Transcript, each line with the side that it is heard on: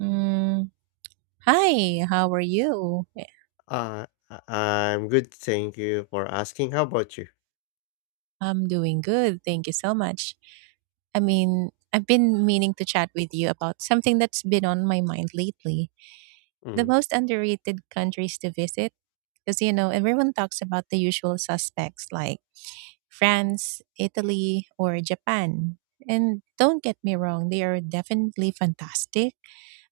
right: Mm, Hi, how are you?
left: I'm good, thank you for asking. How about you?
right: I'm doing good. Thank you so much. I mean, I've been meaning to chat with you about something that's been on my mind lately. The
left: Mm.
right: most underrated countries to visit, because everyone talks about the usual suspects like France, Italy, or Japan. And don't get me wrong, they are definitely fantastic,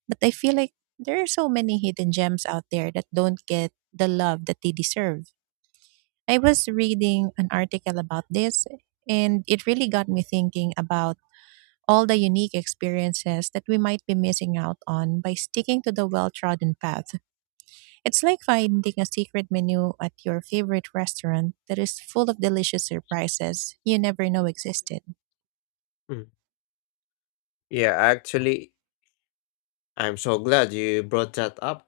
right: but I feel like there are so many hidden gems out there that don't get the love that they deserve. I was reading an article about this, and it really got me thinking about all the unique experiences that we might be missing out on by sticking to the well trodden path. It's like finding a secret menu at your favorite restaurant that is full of delicious surprises you never know existed.
left: Mm. Yeah, actually, I'm so glad you brought that up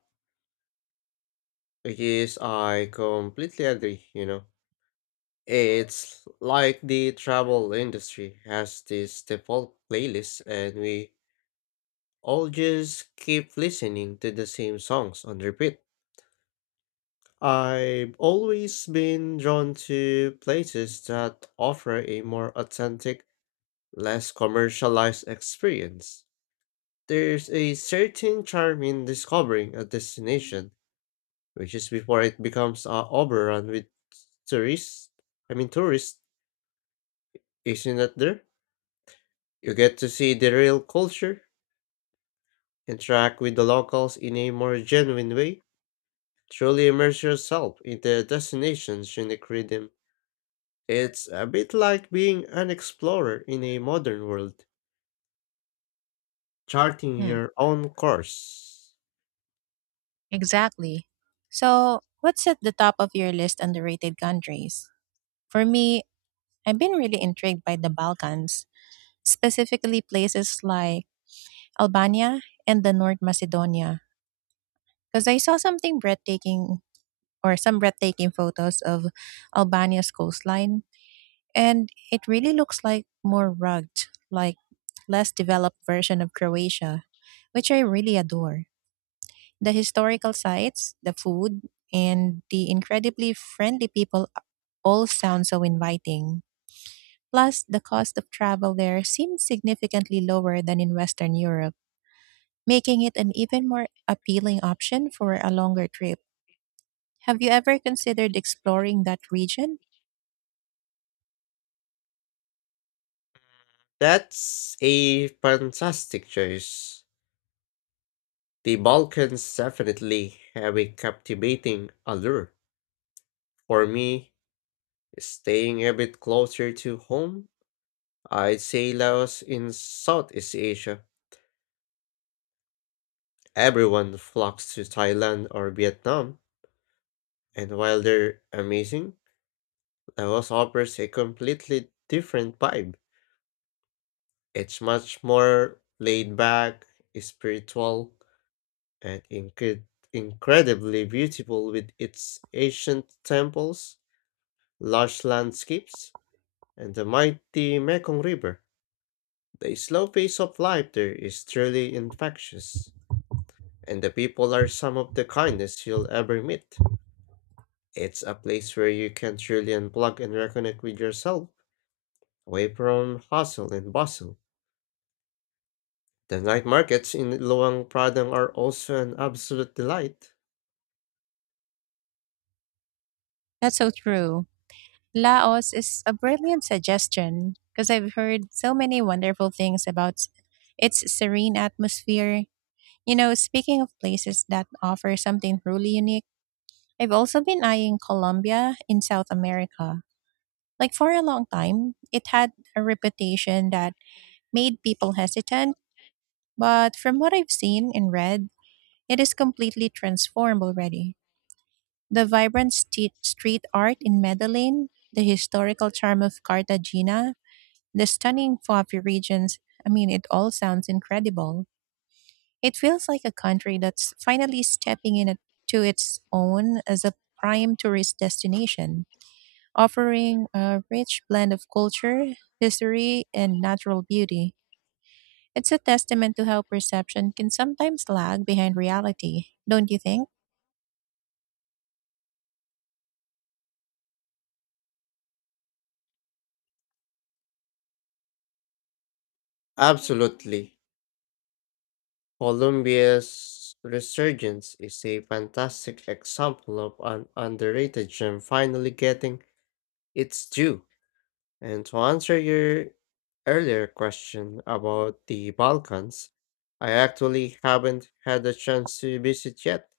left: because I completely agree. It's like the travel industry has this default playlist, and we all just keep listening to the same songs on repeat. I've always been drawn to places that offer a more authentic, less commercialized experience. There's a certain charm in discovering a destination, which is before it becomes overrun with tourists. I mean, tourists, isn't that there? You get to see the real culture, interact with the locals in a more genuine way, truly immerse yourself in the destination's unique rhythm. It's a bit like being an explorer in a modern world, charting
right: Hmm,
left: your own course.
right: exactly. So, what's at the top of your list underrated countries? For me, I've been really intrigued by the Balkans, specifically places like Albania and the North Macedonia because I saw some breathtaking photos of Albania's coastline, and it really looks like more rugged, like less developed version of Croatia, which I really adore. The historical sites, the food, and the incredibly friendly people all sound so inviting. Plus, the cost of travel there seems significantly lower than in Western Europe, making it an even more appealing option for a longer trip. Have you ever considered exploring that region?
left: That's a fantastic choice. The Balkans definitely have a captivating allure. For me, staying a bit closer to home, I'd say Laos in Southeast Asia. Everyone flocks to Thailand or Vietnam, and while they're amazing, Laos offers a completely different vibe. It's much more laid back, spiritual, and incredibly beautiful with its ancient temples, lush landscapes, and the mighty Mekong River. The slow pace of life there is truly infectious, and the people are some of the kindest you'll ever meet. It's a place where you can truly unplug and reconnect with yourself, away from hustle and bustle. The night markets in Luang Prabang are also an absolute delight.
right: That's so true. Laos is a brilliant suggestion because I've heard so many wonderful things about its serene atmosphere. Speaking of places that offer something truly unique, I've also been eyeing Colombia in South America. Like for a long time, it had a reputation that made people hesitant, but from what I've seen and read, it is completely transformed already. The vibrant street art in Medellin, the historical charm of Cartagena, the stunning coffee regions. I mean, it all sounds incredible. It feels like a country that's finally stepping to its own as a prime tourist destination, offering a rich blend of culture, history, and natural beauty. It's a testament to how perception can sometimes lag behind reality, don't you think?
left: Absolutely. Colombia's resurgence is a fantastic example of an underrated gem finally getting its due. And to answer your earlier question about the Balkans, I actually haven't had a chance to visit yet,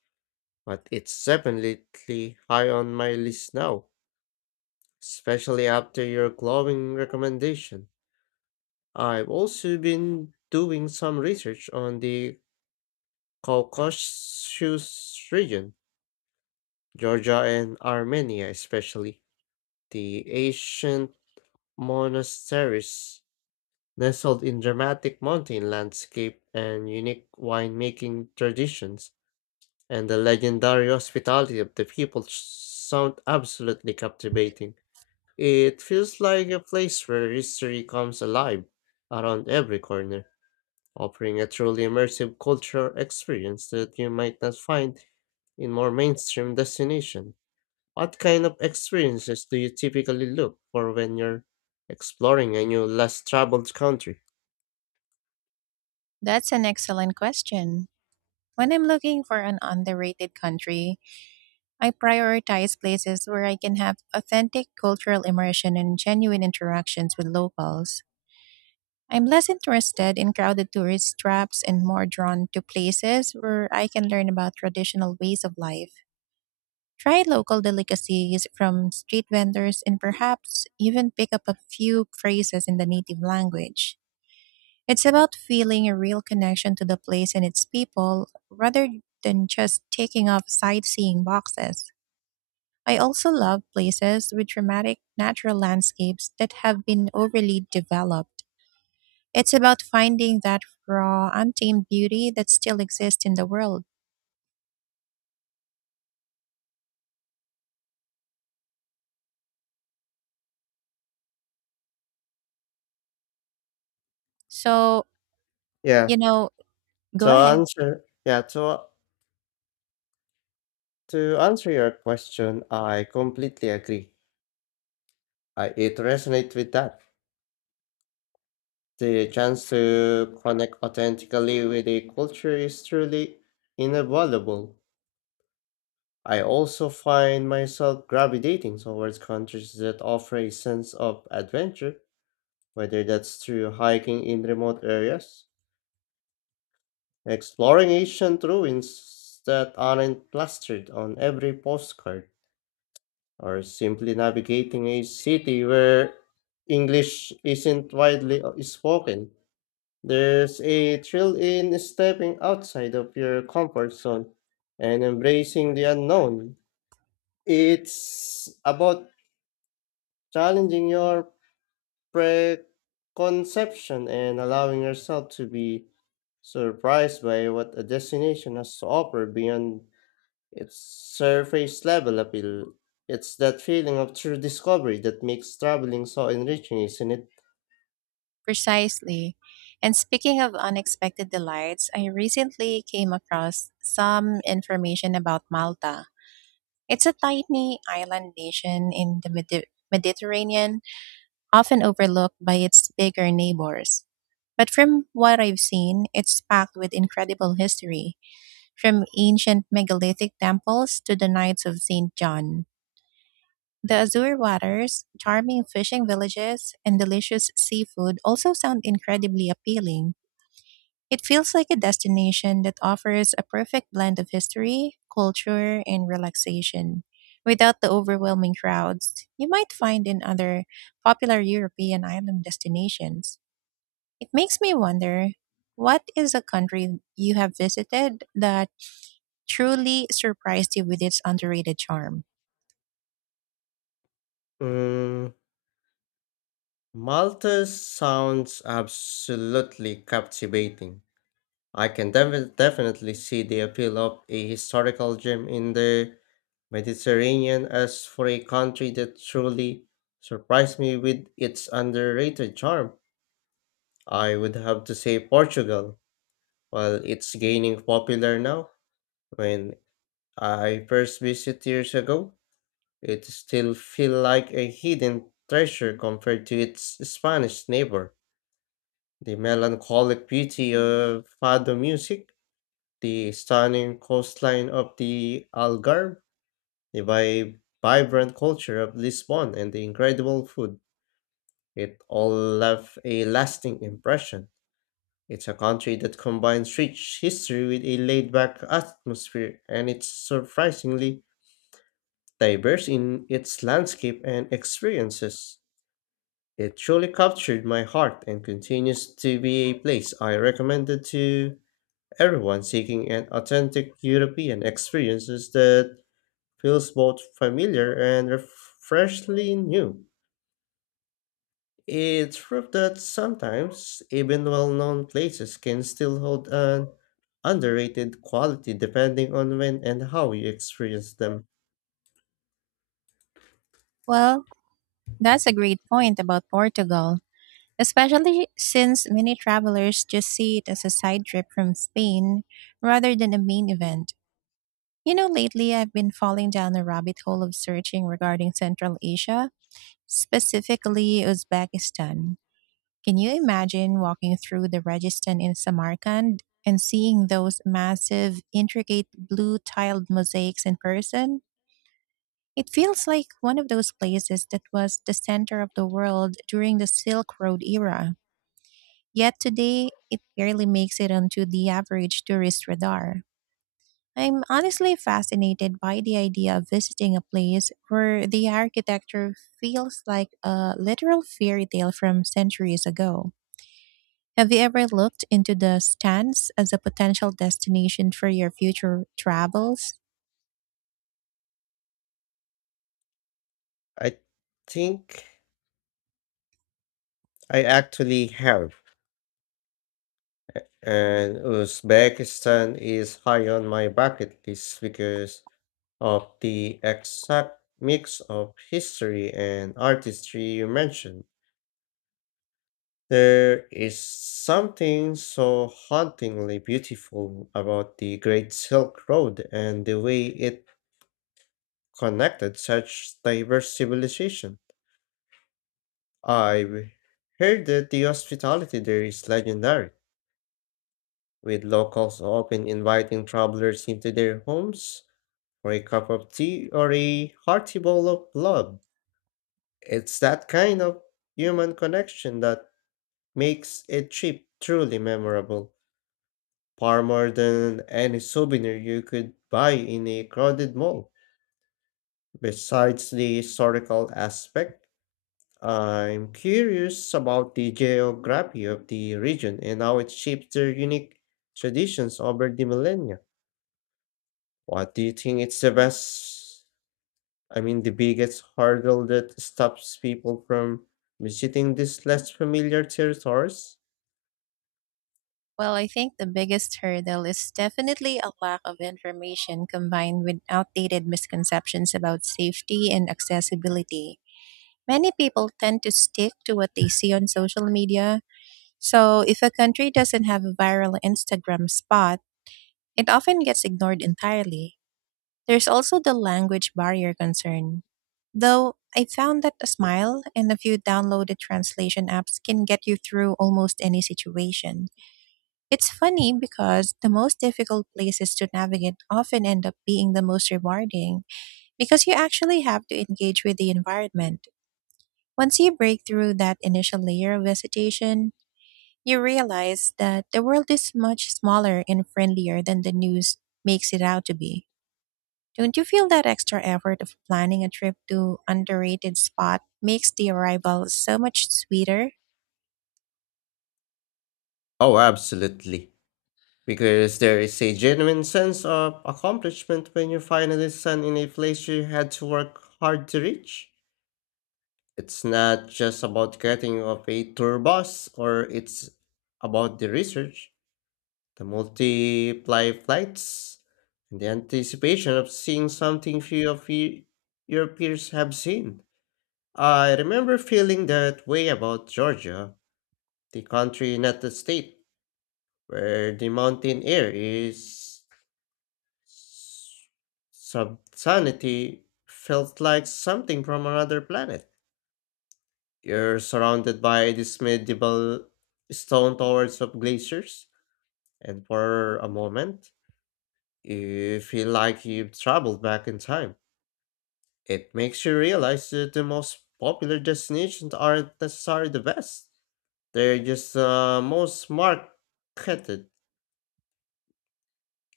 left: but it's definitely high on my list now, especially after your glowing recommendation. I've also been doing some research on the Caucasus region, Georgia and Armenia especially, the ancient monasteries nestled in dramatic mountain landscape and unique winemaking traditions, and the legendary hospitality of the people sound absolutely captivating. It feels like a place where history comes alive around every corner, offering a truly immersive cultural experience that you might not find in more mainstream destination. What kind of experiences do you typically look for when you're exploring a new less traveled country?
right: That's an excellent question. When I'm looking for an underrated country, I prioritize places where I can have authentic cultural immersion and genuine interactions with locals. I'm less interested in crowded tourist traps and more drawn to places where I can learn about traditional ways of life, try local delicacies from street vendors, and perhaps even pick up a few phrases in the native language. It's about feeling a real connection to the place and its people rather than just taking off sightseeing boxes. I also love places with dramatic natural landscapes that have been overly developed. It's about finding that raw, untamed beauty that still exists in the world. So,
left: Yeah.
right: you know, go
left: To
right: ahead.
left: answer yeah, to to answer your question, I completely agree. I it resonates with that. The chance to connect authentically with a culture is truly invaluable. I also find myself gravitating towards countries that offer a sense of adventure, whether that's through hiking in remote areas, exploring ancient ruins that aren't plastered on every postcard, or simply navigating a city where English isn't widely spoken. There's a thrill in stepping outside of your comfort zone and embracing the unknown. It's about challenging your preconception and allowing yourself to be surprised by what a destination has to offer beyond it's surface level appeal. It's that feeling of true discovery that makes traveling so enriching, isn't it?
right: Precisely. And speaking of unexpected delights, I recently came across some information about Malta. It's a tiny island nation in the Mediterranean, often overlooked by its bigger neighbors. But from what I've seen, it's packed with incredible history, from ancient megalithic temples to the Knights of St. John. The azure waters, charming fishing villages, and delicious seafood also sound incredibly appealing. It feels like a destination that offers a perfect blend of history, culture, and relaxation without the overwhelming crowds you might find in other popular European island destinations. It makes me wonder, what is a country you have visited that truly surprised you with its underrated charm?
left: Mm. Malta sounds absolutely captivating. I can definitely see the appeal of a historical gem in the Mediterranean. As for a country that truly surprised me with its underrated charm, I would have to say Portugal. While it's gaining popular now, when I first visited years ago, it still feels like a hidden treasure compared to its Spanish neighbor. The melancholic beauty of fado music, the stunning coastline of the Algarve, the vibrant culture of Lisbon, and the incredible food. It all left a lasting impression. It's a country that combines rich history with a laid back atmosphere, and it's surprisingly diverse in its landscape and experiences. It truly captured my heart and continues to be a place I recommended to everyone seeking an authentic European experiences that feels both familiar and freshly new. It's proof that sometimes even well-known places can still hold an underrated quality depending on when and how you experience them.
right: Well, that's a great point about Portugal, especially since many travelers just see it as a side trip from Spain rather than a main event. Lately I've been falling down a rabbit hole of searching regarding Central Asia, specifically Uzbekistan. Can you imagine walking through the Registan in Samarkand and seeing those massive, intricate blue tiled mosaics in person? It feels like one of those places that was the center of the world during the Silk Road era. Yet today, it barely makes it onto the average tourist radar. I'm honestly fascinated by the idea of visiting a place where the architecture feels like a literal fairy tale from centuries ago. Have you ever looked into the stands as a potential destination for your future travels?
left: I think I actually have. And Uzbekistan is high on my bucket list because of the exact mix of history and artistry you mentioned. There is something so hauntingly beautiful about the Great Silk Road and the way it connected such diverse civilization. I've heard that the hospitality there is legendary, with locals often inviting travelers into their homes or a cup of tea, or a hearty bowl of love. It's that kind of human connection that makes a trip truly memorable, far more than any souvenir you could buy in a crowded mall. Besides the historical aspect, I'm curious about the geography of the region and how it shapes their unique traditions over the millennia. What do you think is the best, I mean, the biggest hurdle that stops people from visiting these less familiar territories?
right: Well, I think the biggest hurdle is definitely a lack of information combined with outdated misconceptions about safety and accessibility. Many people tend to stick to what they see on social media. So, if a country doesn't have a viral Instagram spot, it often gets ignored entirely. There's also the language barrier concern. Though I found that a smile and a few downloaded translation apps can get you through almost any situation. It's funny because the most difficult places to navigate often end up being the most rewarding, because you actually have to engage with the environment. Once you break through that initial layer of hesitation, you realize that the world is much smaller and friendlier than the news makes it out to be. Don't you feel that extra effort of planning a trip to underrated spot makes the arrival so much sweeter?
left: Oh, absolutely. Because there is a genuine sense of accomplishment when you finally stand in a place you had to work hard to reach. It's not just about getting off a tour bus, or it's about the research, the multiply flights, and the anticipation of seeing something few of you, your peers have seen. I remember feeling that way about Georgia, the country, not the state, where the mountain air is subsanity felt like something from another planet. You're surrounded by these medieval stone towers of glaciers, and for a moment, you feel like you've traveled back in time. It makes you realize that the most popular destinations aren't necessarily the best. They're just most marketed.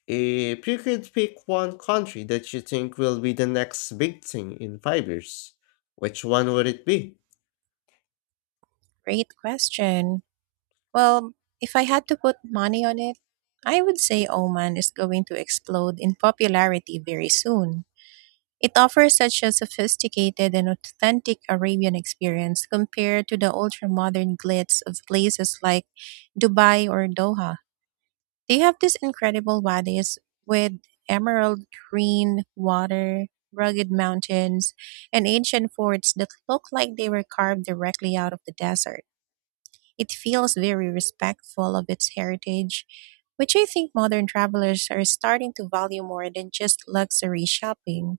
left: If you could pick one country that you think will be the next big thing in 5 years, which one would it be?
right: Great question. Well, if I had to put money on it, I would say Oman is going to explode in popularity very soon. It offers such a sophisticated and authentic Arabian experience compared to the ultra-modern glitz of places like Dubai or Doha. They have these incredible wadis with emerald green water, rugged mountains, and ancient forts that look like they were carved directly out of the desert. It feels very respectful of its heritage, which I think modern travelers are starting to value more than just luxury shopping.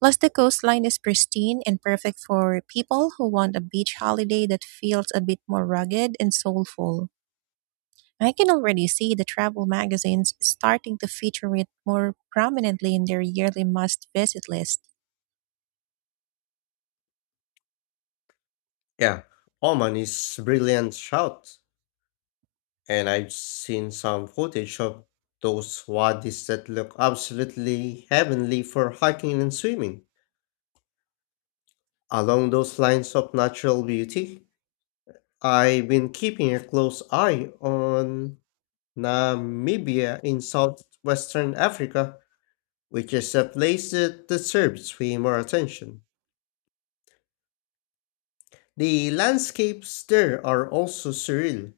right: Plus, the coastline is pristine and perfect for people who want a beach holiday that feels a bit more rugged and soulful. I can already see the travel magazines starting to feature it more prominently in their yearly must visit list.
left: Yeah, Oman is brilliant shout, and I've seen some footage of those wadis that look absolutely heavenly for hiking and swimming. Along those lines of natural beauty, I've been keeping a close eye on Namibia in southwestern Africa, which is a place that deserves way more attention. The landscapes there are also surreal,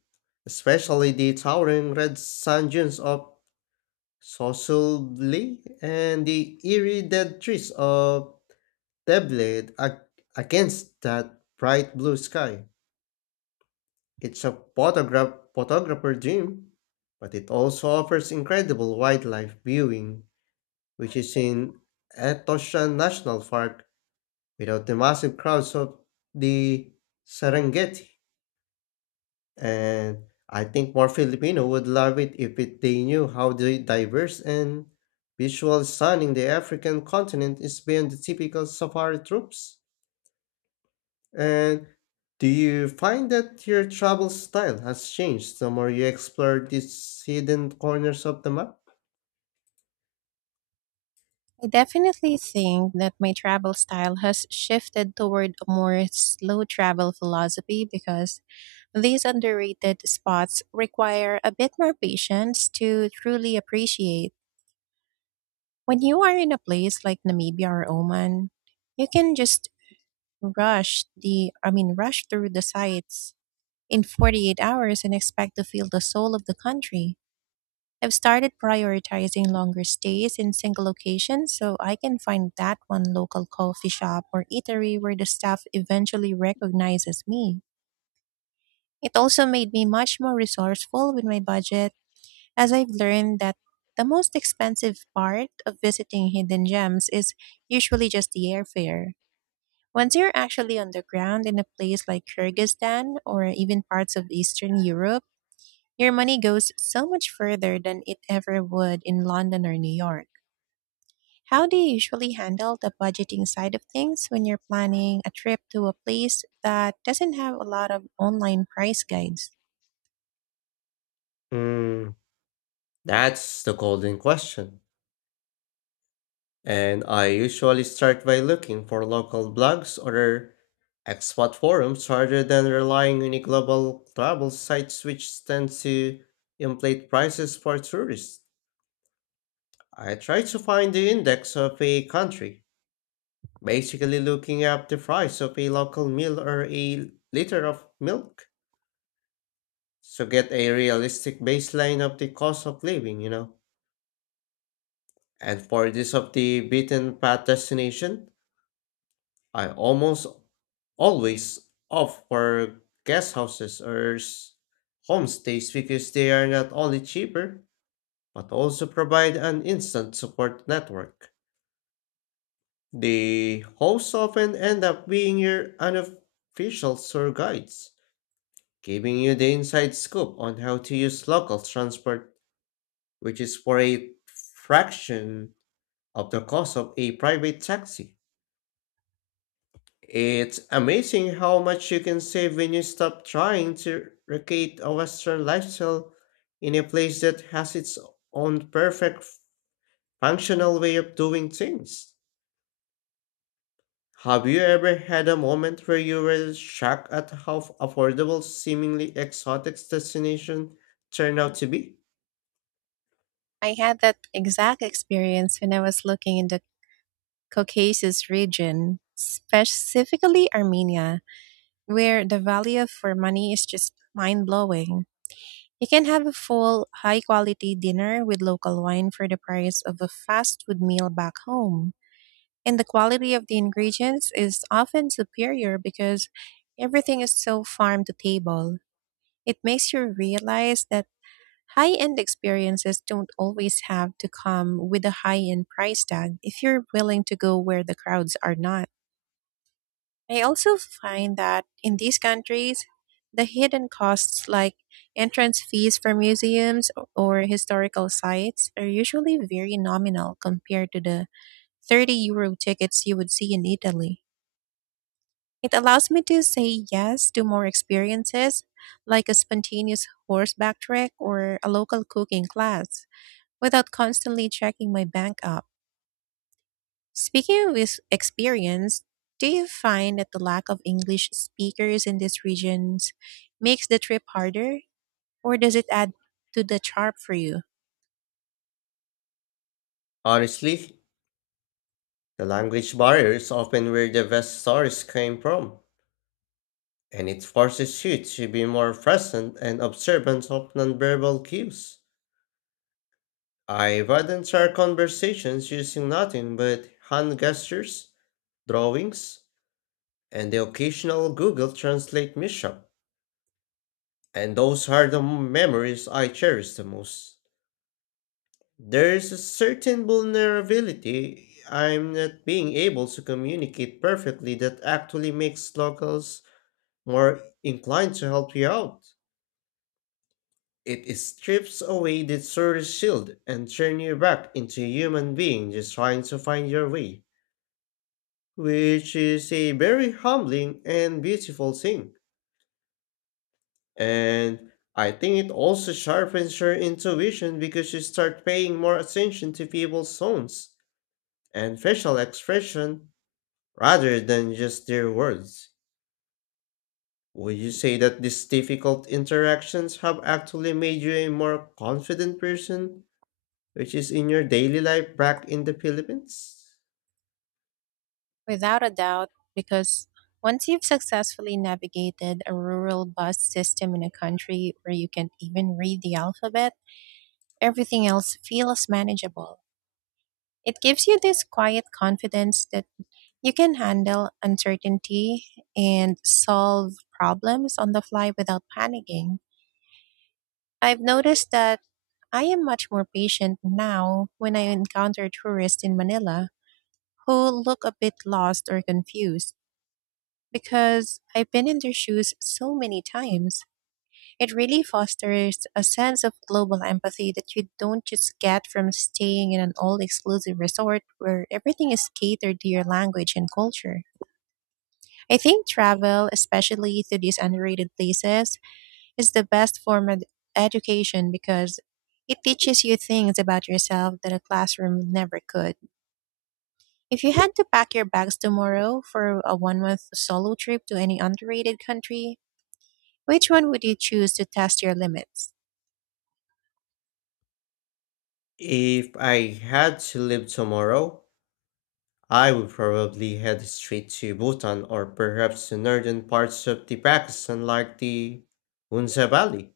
left: especially the towering red sand dunes of Sosoli and the eerie dead trees of Deblade against that bright blue sky. It's a photographer dream, but it also offers incredible wildlife viewing, which is in Etosha National Park, without the massive crowds of the Serengeti. And I think more Filipino would love it if they knew how the diverse and visual stunning the African continent is beyond the typical safari trips. And do you find that your travel style has changed the more you explore these hidden corners of the map?
right: I definitely think that my travel style has shifted toward a more slow travel philosophy, because these underrated spots require a bit more patience to truly appreciate. When you are in a place like Namibia or Oman, you can just rush the I mean, rush through the sites in 48 hours and expect to feel the soul of the country. I've started prioritizing longer stays in single locations, so I can find that one local coffee shop or eatery where the staff eventually recognizes me. It also made me much more resourceful with my budget, as I've learned that the most expensive part of visiting hidden gems is usually just the airfare. Once you're actually on the ground in a place like Kyrgyzstan or even parts of Eastern Europe, your money goes so much further than it ever would in London or New York. How do you usually handle the budgeting side of things when you're planning a trip to a place that doesn't have a lot of online price guides?
left: Mm, that's the golden question. And I usually start by looking for local blogs or expat forums rather than relying on a global travel sites which tend to inflate prices for tourists. I try to find the index of a country, basically looking up the price of a local meal or a liter of milk to get a realistic baseline of the cost of living. And for this of the beaten path destination, I almost always opt for guest houses or homestays because they are not only cheaper but also provide an instant support network. The hosts often end up being your unofficial tour guides, giving you the inside scoop on how to use local transport, which is for a fraction of the cost of a private taxi. It's amazing how much you can save when you stop trying to recreate a Western lifestyle in a place that has its own perfect functional way of doing things. Have you ever had a moment where you were shocked at how affordable seemingly exotic destination turned out to be?
right: I had that exact experience when I was looking into Caucasus region, specifically Armenia, where the value for money is just mind blowing. You can have a full, high quality dinner with local wine for the price of a fast food meal back home. And the quality of the ingredients is often superior, because everything is so farm to table. It makes you realize that high end experiences don't always have to come with a high end price tag if you're willing to go where the crowds are not. I also find that in these countries, the hidden costs like entrance fees for museums or historical sites are usually very nominal compared to the €30 tickets you would see in Italy. It allows me to say yes to more experiences, like a spontaneous horseback trek or a local cooking class, without constantly checking my bank app. Speaking of experience, do you find that the lack of English speakers in these regions makes the trip harder, or does it add to the charm for you?
left: Honestly, the language barrier is often where the best stories came from, and it forces you to be more present and observant of nonverbal cues. I've had entire conversations using nothing but hand gestures, drawings, and the occasional Google Translate mishap. And those are the memories I cherish the most. There is a certain vulnerability I'm not being able to communicate perfectly that actually makes locals more inclined to help you out. It strips away the tourist shield and turns you back into a human being just trying to find your way, which is a very humbling and beautiful thing. And I think it also sharpens your intuition because you start paying more attention to people's tones and facial expression rather than just their words. Would you say that these difficult interactions have actually made you a more confident person, which is in your daily life back in the Philippines?
right: Without a doubt, because once you've successfully navigated a rural bus system in a country where you can't even read the alphabet, everything else feels manageable. It gives you this quiet confidence that you can handle uncertainty and solve problems on the fly without panicking. I've noticed that I am much more patient now when I encounter tourists in Manila who look a bit lost or confused, because I've been in their shoes so many times. It really fosters a sense of global empathy that you don't just get from staying in an all exclusive resort where everything is catered to your language and culture. I think travel, especially to these underrated places, it's the best form of education, because it teaches you things about yourself that a classroom never could. If you had to pack your bags tomorrow for a one month solo trip to any underrated country, which one would you choose to test your limits?
left: If I had to live tomorrow, I would probably head straight to Bhutan or perhaps the northern parts of the Pakistan like the Hunza Valley.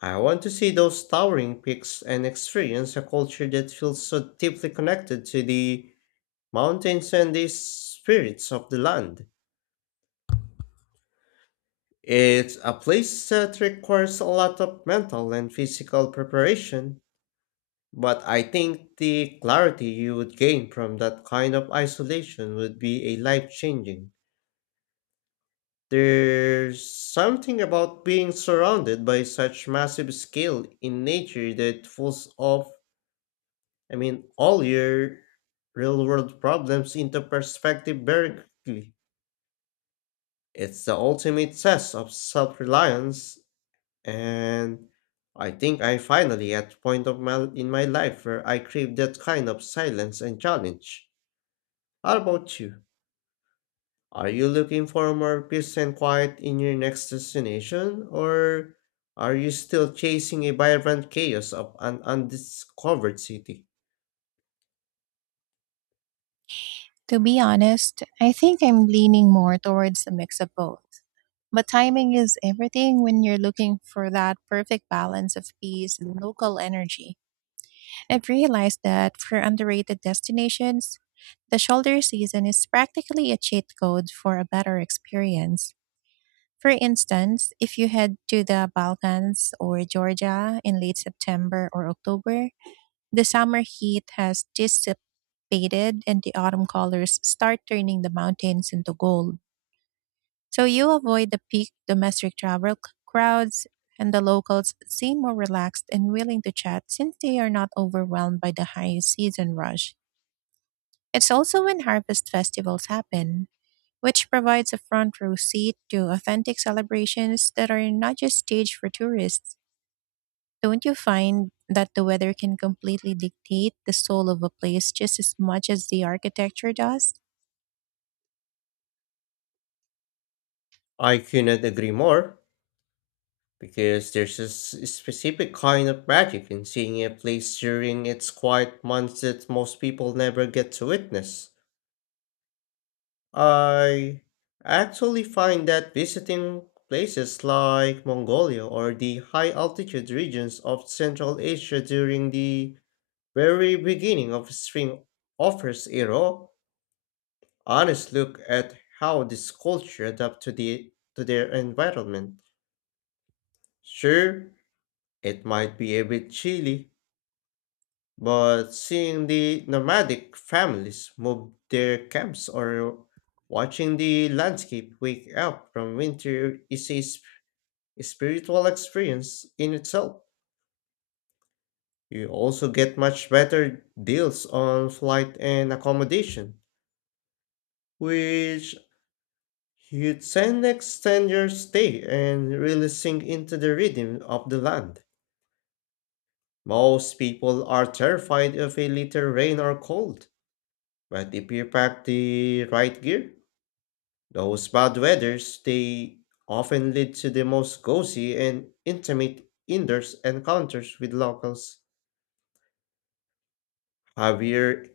left: I want to see those towering peaks and experience a culture that feels so deeply connected to the mountains and the spirits of the land. It's a place that requires a lot of mental and physical preparation, but I think the clarity you would gain from that kind of isolation would be a life changing. There's something about being surrounded by such massive scale in nature that pulls off, I mean, all your real world problems into perspective very quickly. It's the ultimate test of self reliance, and I think I finally at a point of in my life where I crave that kind of silence and challenge. How about you? Are you looking for more peace and quiet in your next destination, or are you still chasing a vibrant chaos of an undiscovered city?
right: To be honest, I think I'm leaning more towards a mix of both. But timing is everything when you're looking for that perfect balance of peace and local energy. I've realized that for underrated destinations, the shoulder season is practically a cheat code for a better experience. For instance, if you head to the Balkans or Georgia in late September or October, the summer heat has dissipated and the autumn colors start turning the mountains into gold. So you avoid the peak domestic travel crowds, and the locals seem more relaxed and willing to chat since they are not overwhelmed by the high season rush. It's also when harvest festivals happen, which provides a front row seat to authentic celebrations that are not just staged for tourists. Don't you find that the weather can completely dictate the soul of a place just as much as the architecture does?
left: I cannot agree more, because there's a specific kind of magic in seeing a place during its quiet months that most people never get to witness. I actually find that visiting places like Mongolia or the high altitude regions of Central Asia during the very beginning of spring offers a raw, honest look at how this culture adapt to their environment. Sure, it might be a bit chilly, but seeing the nomadic families move their camps or watching the landscape wake up from winter is a spiritual experience in itself. You also get much better deals on flight and accommodation, which you can extend your stay and really sink into the rhythm of the land. Most people are terrified of a little rain or cold, but if you pack the right gear, those bad weathers, they often lead to the most cozy and intimate indoor encounters with locals. Have you,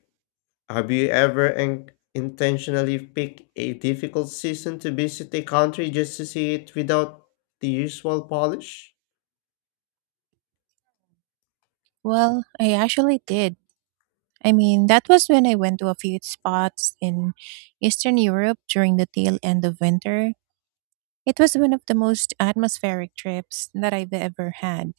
left: have you ever intentionally picked a difficult season to visit a country just to see it without the usual polish?
right: Well, I actually did. I mean, that was when I went to a few spots in Eastern Europe during the tail end of winter. It was one of the most atmospheric trips that I've ever had.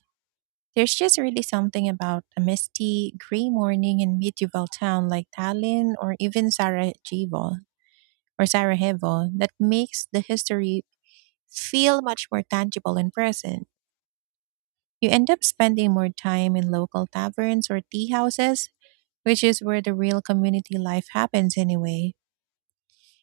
right: There's just really something about a misty, gray morning in medieval town like Tallinn or even Sarajevo that makes the history feel much more tangible and present. You end up spending more time in local taverns or tea houses, which is where the real community life happens anyway.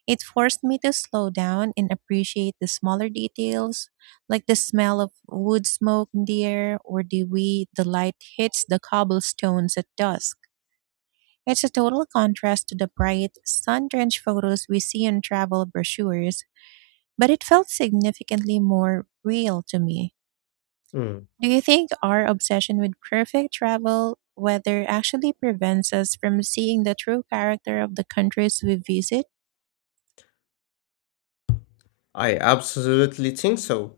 right: It forced me to slow down and appreciate the smaller details, like the smell of wood smoke in the air or the way the light hits the cobblestones at dusk. It's a total contrast to the bright, sun drenched photos we see in travel brochures, but it felt significantly more real to me.
left: Hmm,
right: Do you think our obsession with perfect travel weather actually prevents us from seeing the true character of the countries we visit?
left: I absolutely think so,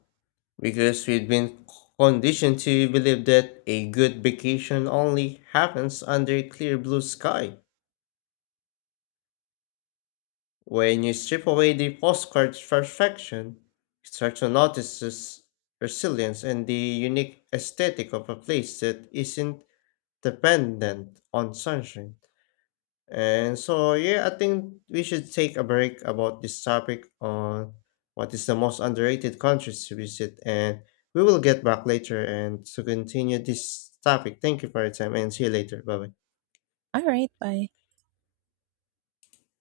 left: because we've been conditioned to believe that a good vacation only happens under a clear blue sky. When you strip away the postcard's perfection, you start to notice its resilience and the unique aesthetic of a place that isn't dependent on sunshine. And so, yeah, I think we should take a break about this topic on what is the most underrated countries to visit. And we will get back later and to continue this topic. Thank you for your time and see you later. Bye bye.
right: All right, bye.